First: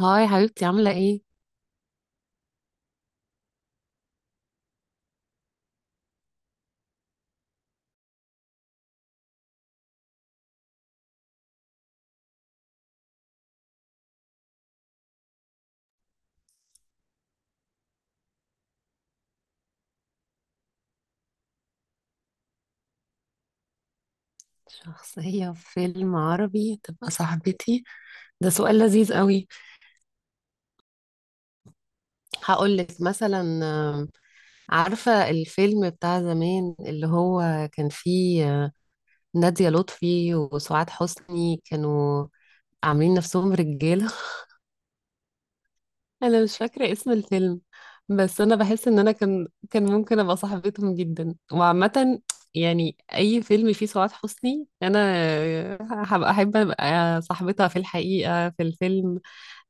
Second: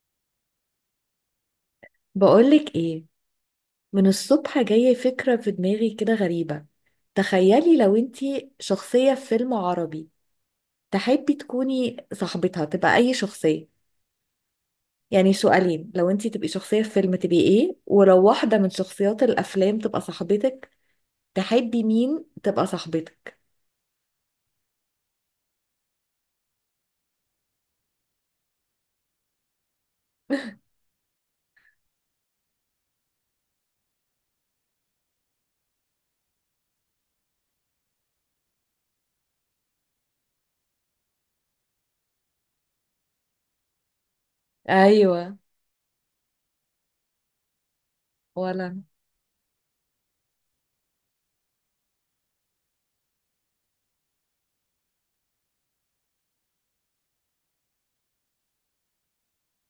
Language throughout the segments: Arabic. هاي حبيبتي، عاملة ايه؟ بقولك ايه، من الصبح جاية فكرة في دماغي كده غريبة. تخيلي لو انتي شخصية في فيلم عربي تحبي تكوني صاحبتها تبقى اي شخصية؟ يعني سؤالين، لو انتي تبقي شخصية في فيلم تبقي ايه، ولو واحدة من شخصيات الافلام تبقى صاحبتك تحبي مين تبقى صاحبتك؟ شخصية في فيلم عربي تبقى صاحبتي، ده سؤال لذيذ قوي. هقولك مثلا. آم، عارفة الفيلم بتاع زمان اللي هو كان فيه نادية لطفي وسعاد حسني كانوا عاملين نفسهم رجالة. ايوه. انا مش فاكره اسم الفيلم، بس انا ولا. بحس ان انا كان ممكن ابقى صاحبتهم جدا. وعامه يعني اي فيلم فيه سعاد حسني انا هبقى احب ابقى صاحبتها، في الحقيقه في الفيلم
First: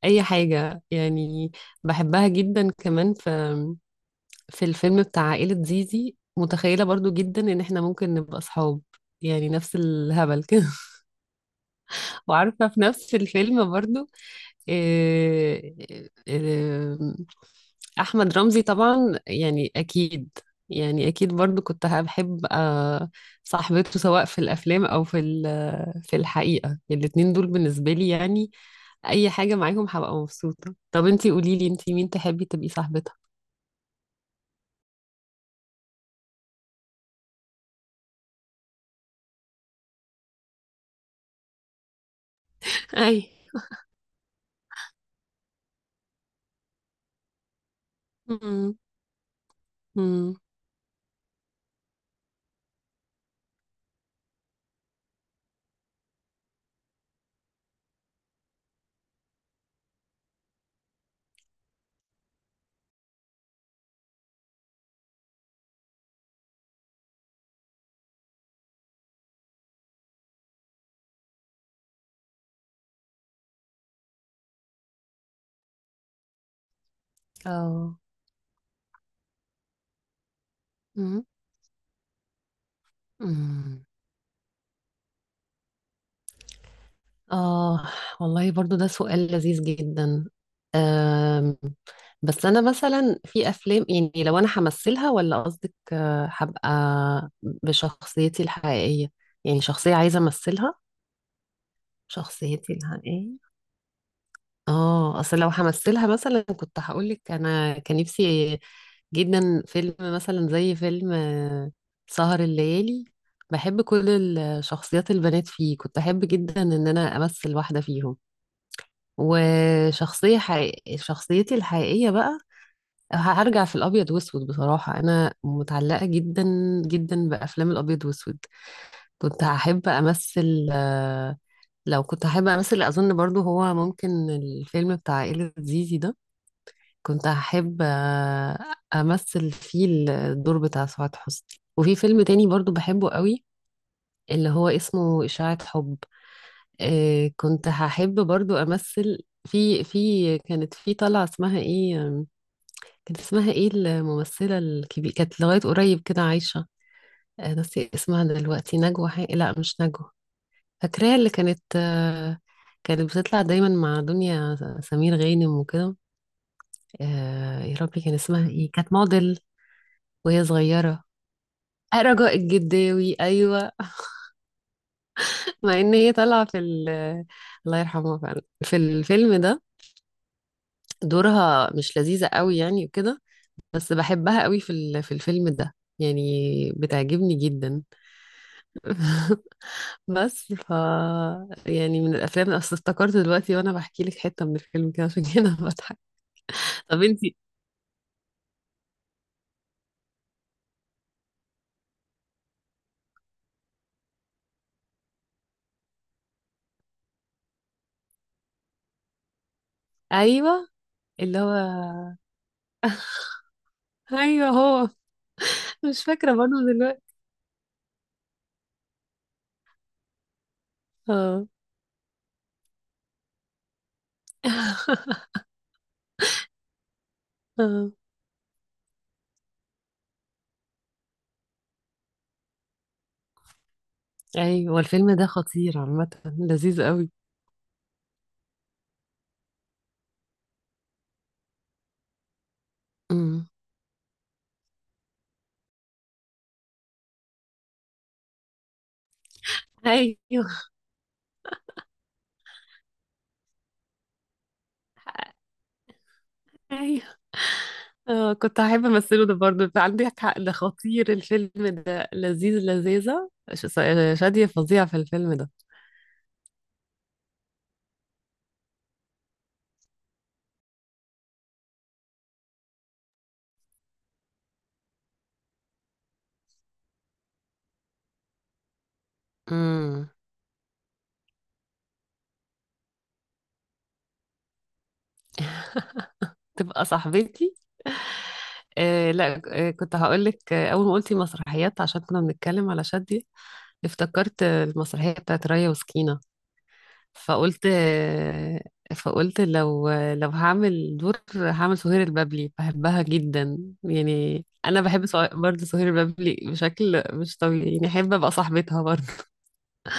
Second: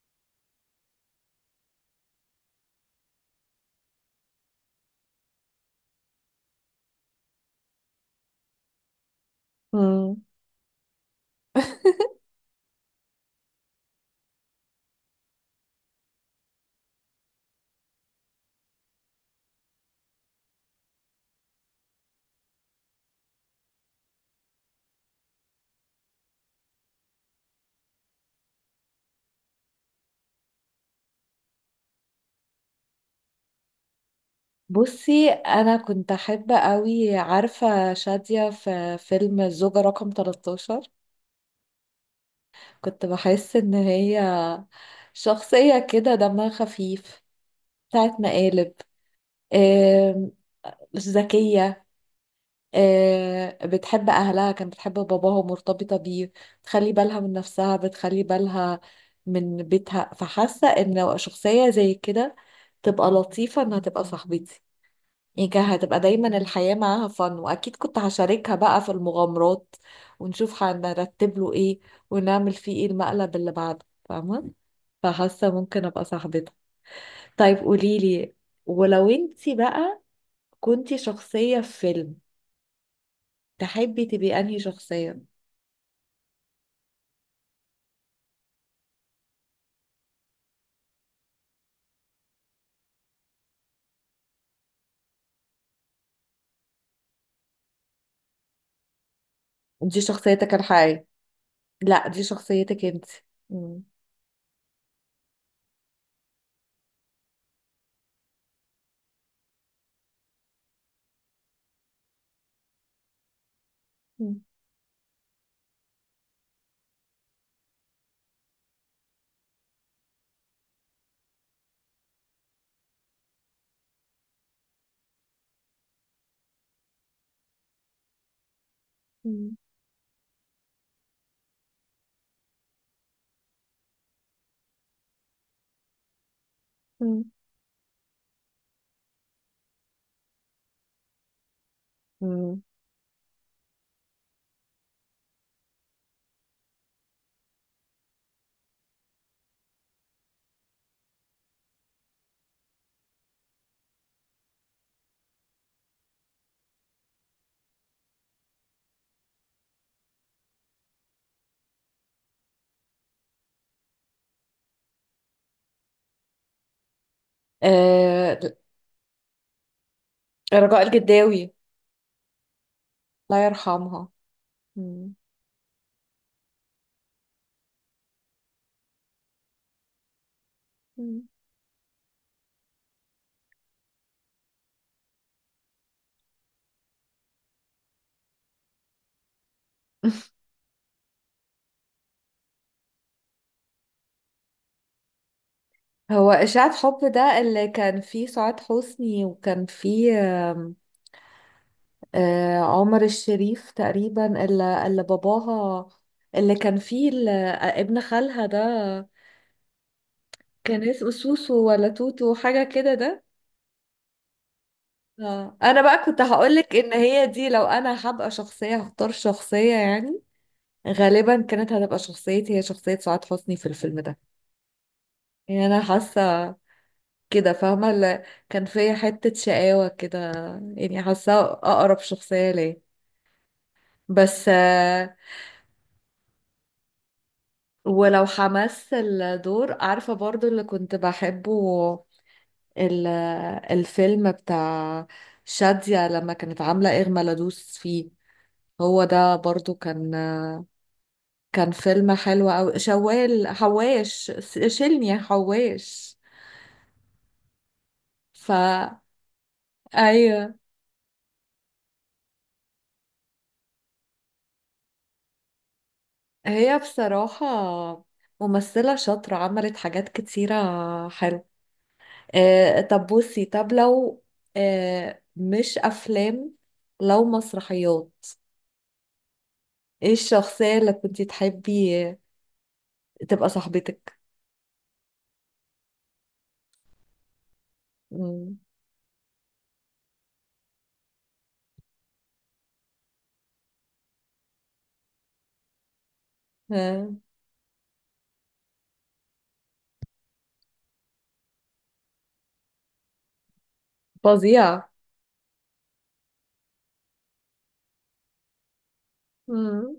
اي حاجه يعني، بحبها جدا كمان. في الفيلم بتاع عائله زيزي متخيله برضو جدا ان احنا ممكن نبقى صحاب، يعني نفس مم. الهبل كده. وعارفه في نفس الفيلم برضو، إيه إيه احمد رمزي طبعا يعني اكيد، يعني اكيد برضو كنت هبحب صاحبته سواء في الافلام او في في الحقيقه. الاتنين دول بالنسبه لي يعني اي حاجه معاهم هبقى مبسوطه. طب انتي قولي لي، انتي مين تحبي تبقي صاحبتها؟ بصي، انا كنت احب قوي، عارفة شادية في فيلم الزوجة رقم 13؟ كنت اي. بحس ان هي شخصية كده دمها خفيف، بتاعت مقالب. أمم، آم، أمم، ذكية. بتحب أهلها، كانت بتحب باباها ومرتبطة بيه. بتخلي بالها من نفسها، بتخلي بالها من بيتها، فحاسة ان شخصية زي كده تبقى لطيفة انها تبقى صاحبتي. يعني كان هتبقى دايما الحياة معاها فن، وأكيد كنت هشاركها بقى في المغامرات، ونشوف هنرتب له ايه، ونعمل فيه ايه المقلب اللي بعده، فاهمة؟ فحاسة ممكن ابقى صاحبتك. طيب اه، قوليلي، ولو انتي بقى كنتي أمم، شخصية في فيلم أمم. تحبي تبقي انهي شخصية؟ آه والله برضو ده سؤال لذيذ جدا. أم، بس أنا مثلا في أفلام، يعني لو أنا همثلها ولا قصدك هبقى بشخصيتي الحقيقية؟ يعني شخصية دي عايزة شخصيتك أمثلها. الحقيقية؟ لا، دي شخصيتي شخصيتك انتي. الحقيقية؟ مم. اه، أصل لو همثلها مثلا كنت هقولك أنا كان نفسي جدا فيلم مثلا زي فيلم سهر الليالي. بحب كل مم. الشخصيات البنات فيه، كنت أحب جدا إن أنا أمثل واحدة فيهم. وشخصية حقيقية، شخصيتي الحقيقية بقى، هرجع في الأبيض وأسود. بصراحة أنا متعلقة جدا جدا بأفلام الأبيض وأسود. كنت مم. هحب أمثل لو كنت هحب أمثل أظن برضو هو ممكن الفيلم بتاع عائلة زيزي ده، كنت مم. هحب أمثل فيه الدور بتاع سعاد حسني. وفي فيلم تاني مم. برضو بحبه قوي، اللي هو اسمه إشاعة حب، كنت هحب برضو أمثل في. كانت في طلعة اسمها ايه، كانت اسمها ايه الممثلة الكبيرة، كانت لغاية قريب كده عايشة، ناسية اسمها دلوقتي. نجوى لا مش نجوى. فاكراها، اللي كانت كانت بتطلع دايما مع دنيا سمير غانم وكده. يا ربي كان آه. اسمها ايه، كانت موديل وهي رجاء صغيرة. الجداوي. رجاء الجداوي، الله ايوه. يرحمها. مم. مع ان هي طالعة في الله يرحمها فعلا في الفيلم ده مم. دورها مش لذيذة قوي يعني وكده، بس بحبها قوي في في الفيلم ده يعني، بتعجبني جدا. بس ف، يعني من الافلام، اصل افتكرت دلوقتي وانا بحكي لك حته من الفيلم كده، عشان كده أنا بضحك. هو إشاعة حب طب انتي. ده اللي كان فيه سعاد حسني، وكان فيه عمر الشريف تقريبا، اللي باباها، اللي كان فيه ابن خالها ده، ايوه. كان اسمه اللي هو. سوسو ولا توتو حاجة كده ده؟ ايوه هو. آه. انا مش بقى كنت فاكره برضه هقولك ان دلوقتي. هي دي، لو انا هبقى شخصية هختار شخصية، يعني غالبا اه. كانت هتبقى شخصيتي هي شخصية سعاد حسني في الفيلم ده. يعني انا حاسة كده، فاهمة؟ اه. اللي كان فيا حتة شقاوة كده، يعني حاسة اقرب شخصية ليه، بس. ايوه الفيلم ده خطير عامه، لذيذ قوي. ولو حمس الدور، عارفة برضو اللي كنت بحبه؟ ال- امم. الفيلم بتاع شادية لما كانت عاملة إغمى لدوس فيه. هو ده برضو كان ايوه. كان فيلم حلو أوي، شوال حواش شيلني يا حواش. ايوه. اه ف كنت هحب امثله ده برضه، عندك حق ده أيوة. خطير الفيلم ده لذيذ، لذيذه شادية فظيعه في الفيلم ده. هي بصراحة ممثلة شاطرة، عملت حاجات كتيرة حلوة. طب بصي، طب لو مش أفلام، لو مسرحيات، امم. ايه الشخصية اللي كنتي تحبي تبقى صاحبتك؟ تبقى صاحبتي؟ مم. آه لا. آه كنت هقولك، أول ما قلتي مسرحيات، عشان كنا بنتكلم على شادية، افتكرت المسرحية بتاعت ريا وسكينة. آه، فقلت آه، فقلت لو لو هعمل دور هعمل سهير البابلي، بحبها جدا. يعني أنا فظيعة. بحب برضه سهير البابلي بشكل مش طبيعي يعني، أحب أبقى صاحبتها برضه. مم.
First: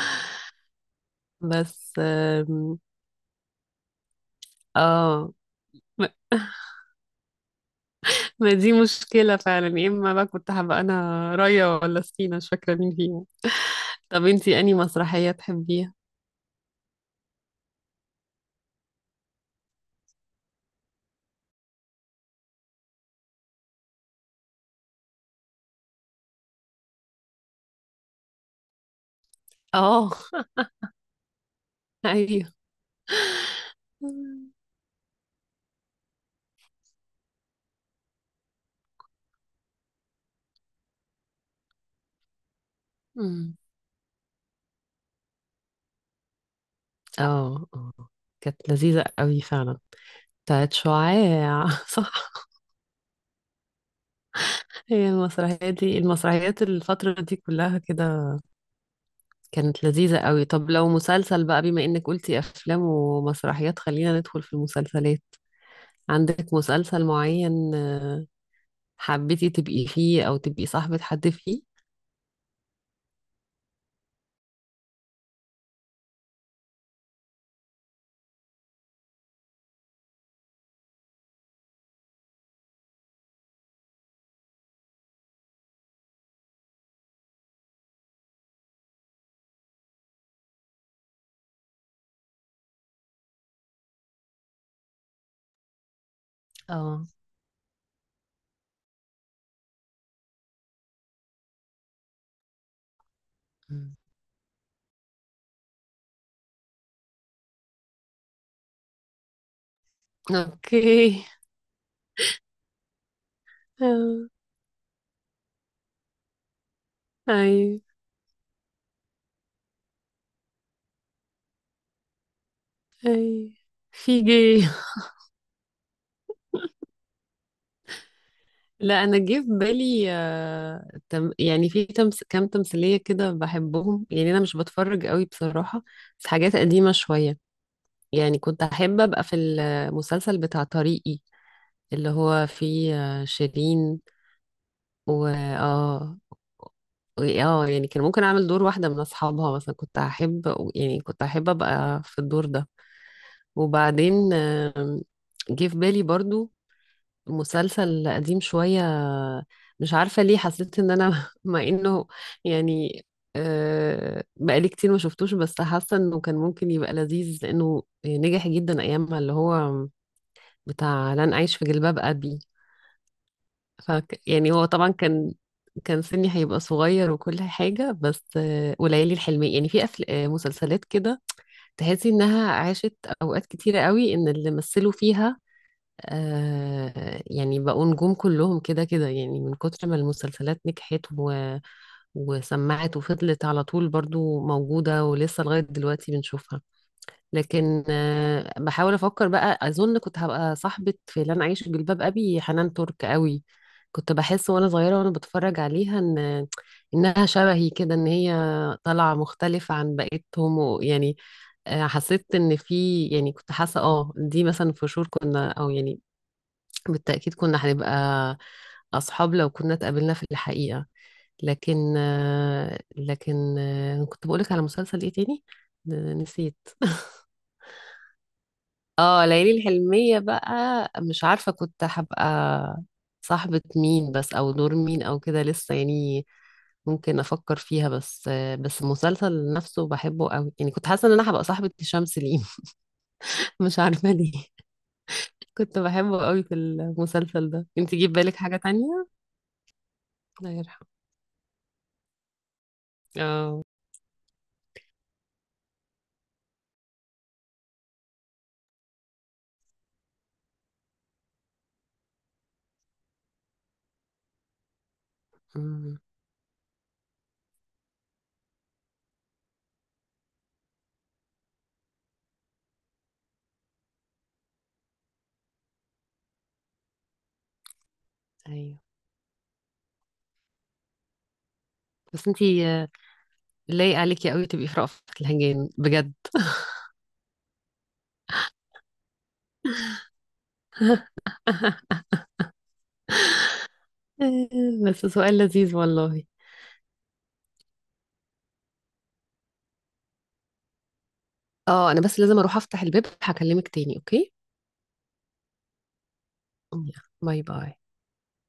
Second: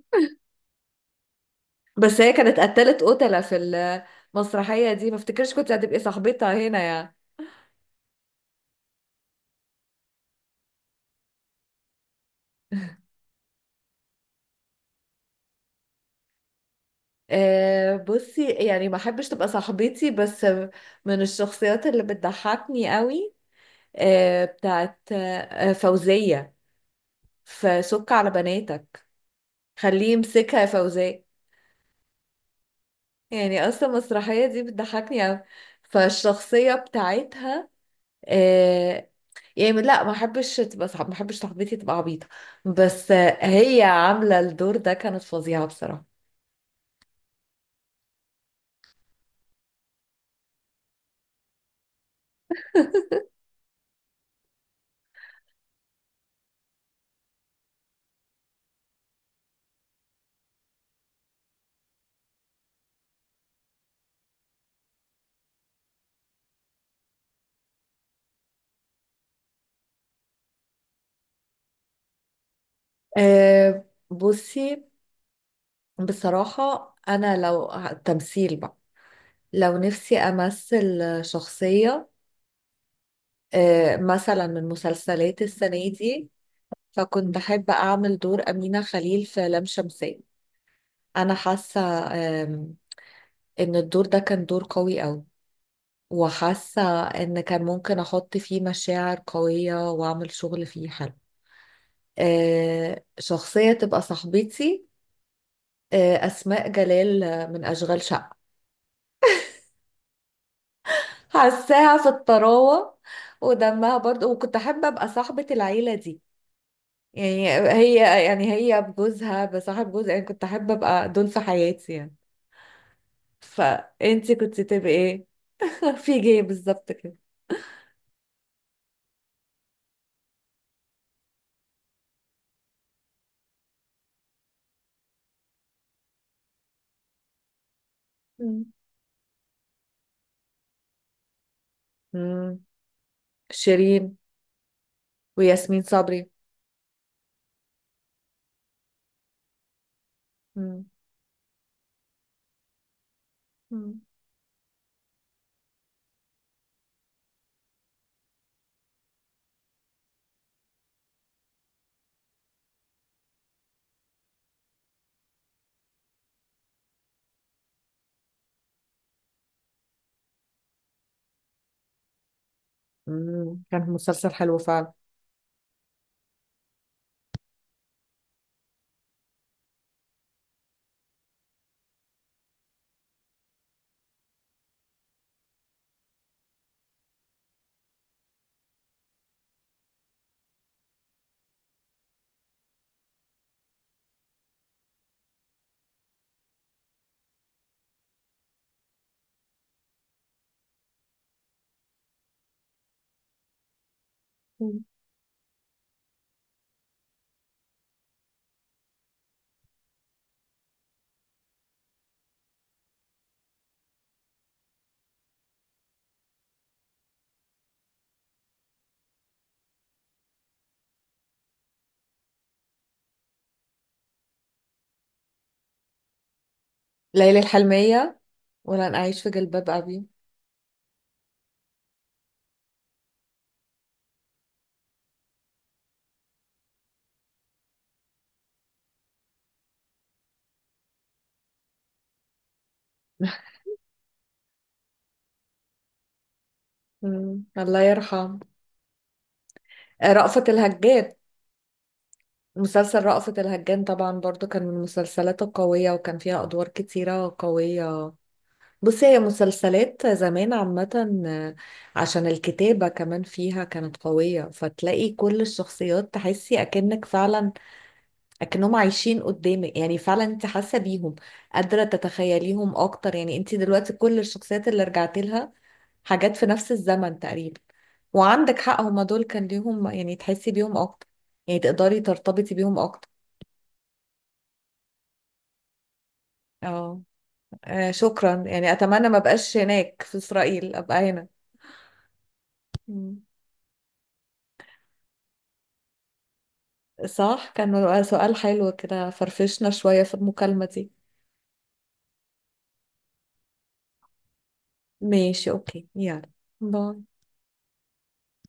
بس بس هي كانت قتلت قتلة في المسرحية دي، ما اه. افتكرش كنت هتبقي صاحبتها هنا يعني. ما دي مشكلة فعلا، يا اما بقى كنت هبقى انا رايا ولا سكينة، مش فاكرة مين فيهم. طب انتي انهي مسرحية تحبيها؟ أه، بصي، يعني ما احبش تبقى صاحبتي، بس من الشخصيات اللي بتضحكني قوي بتاعت فوزية في سك على بناتك، اه. خليه يمسكها يا فوزية. ايوه. يعني اصلا المسرحية دي بتضحكني قوي، فالشخصية بتاعتها. آه، يعني لا، ما احبش تبقى، صعب، ما احبش صاحبتي تبقى عبيطه، بس أمم. هي عامله الدور ده كانت فظيعه بصراحه. اه، اه، كانت لذيذة قوي فعلا، بتاعت شعاع. صح، هي المسرحية دي، المسرحيات الفترة دي كلها كده كانت لذيذة قوي. طب لو مسلسل بقى، بما انك قلتي افلام ومسرحيات، خلينا ندخل في المسلسلات. عندك مسلسل معين حبيتي تبقي فيه او تبقي صاحبة حد فيه؟ آه، بصي، بصراحه انا لو تمثيل بقى، لو نفسي امثل شخصيه مثلا من مسلسلات السنه دي، فكنت بحب اعمل دور امينه خليل في لام شمسيه. انا حاسه آم، ان الدور ده كان دور قوي قوي، وحاسة اه. ان كان ممكن احط فيه مشاعر قوية، واعمل شغل فيه حلو. شخصية مم. تبقى صاحبتي، أسماء جلال من أشغال شقة. اوكي. حاساها في الطراوة ودمها برضه، آه، وكنت أحب أبقى صاحبة العيلة دي. يعني اي هي يعني هي بجوزها، بصاحب جوزها، يعني كنت أحب أبقى دول في حياتي يعني. اي، في فأنتي كنت جي. تبقي إيه؟ في جاي بالظبط كده. لا انا جه في بالي تم، يعني في تمس كام تمثيليه كده بحبهم، يعني انا مش بتفرج قوي بصراحه، بس حاجات قديمه شويه. يعني كنت مم. احب ابقى في المسلسل بتاع طريقي، اللي هو مم. فيه شيرين، شيرين و وياسمين اه صبري. اه، يعني كان ممكن اعمل دور واحده من اصحابها مثلا. كنت احب مم. يعني، كنت احب ابقى في الدور ده. مم. وبعدين جه في بالي برضو مسلسل قديم شوية، مش عارفة ليه حسيت ان انا، مع انه يعني بقالي كتير ما شفتوش، بس حاسة انه كان ممكن يبقى لذيذ لانه نجح جدا ايامها، اللي هو بتاع لن اعيش في جلباب ابي. مم. كان ف مسلسل يعني حلو هو طبعا فعلا. كان، كان سني هيبقى صغير وكل حاجة، بس وليالي الحلمية. يعني في أفل... آه، مسلسلات كده تحسي انها عاشت اوقات كتيرة قوي، ان اللي مثلوا فيها يعني بقوا نجوم كلهم كده كده، يعني من كتر ما المسلسلات نجحت و... وسمعت وفضلت على طول برضو موجودة، ولسه لغاية دلوقتي بنشوفها. لكن بحاول أفكر بقى، أظن كنت هبقى صاحبة في لن أعيش في جلباب أبي حنان ترك قوي. كنت بحس وأنا مم. صغيرة وأنا بتفرج عليها إنها شبهي كده، إن هي طالعة مختلفة عن بقيتهم. ويعني حسيت ان في، يعني كنت حاسه اه دي مثلا في شهور كنا، او يعني بالتأكيد كنا هنبقى أصحاب لو كنا اتقابلنا في الحقيقة. لكن كنت بقولك على مسلسل ايه تاني نسيت. ليلى الحلمية ولن أعيش اه في ليالي جلباب أبي. الحلمية بقى، مش عارفة كنت هبقى صاحبة مين بس، أو دور مين أو كده لسه يعني، ممكن أفكر فيها. بس بس المسلسل نفسه بحبه قوي يعني، كنت حاسة إن أنا هبقى صاحبة هشام سليم. مش عارفة ليه. كنت بحبه قوي في مم. المسلسل ده. الله انت جيب بالك يرحم حاجة تانية؟ رأفت الله يرحمه. الهجان. مسلسل رأفت اه. الهجان طبعا برضو كان من المسلسلات القوية، وكان فيها أدوار كتيرة قوية. بصي، هي مسلسلات زمان عامة، عشان الكتابة كمان فيها كانت قوية، فتلاقي كل مم. الشخصيات تحسي أكنك فعلا لكنهم عايشين قدامك، يعني فعلا انت حاسه بيهم، قادره تتخيليهم اكتر. يعني انت دلوقتي كل الشخصيات اللي رجعت لها حاجات في نفس الزمن تقريبا، وعندك ايوه. حق هما دول كان ليهم يعني تحسي بيهم اكتر، يعني تقدري بس ترتبطي انتي بيهم اكتر. لايق عليكي قوي تبقي في رأفت الهجان بجد. اه. شكرا يعني، اتمنى ما بقاش هناك في اسرائيل ابقى هنا. مم. بس سؤال لذيذ والله. صح، كان سؤال حلو كده، فرفشنا شويه في المكالمه دي. اه انا بس لازم اروح افتح الباب، هكلمك تاني، اوكي؟ ماشي، اوكي يلا، يلا، باي. باي باي.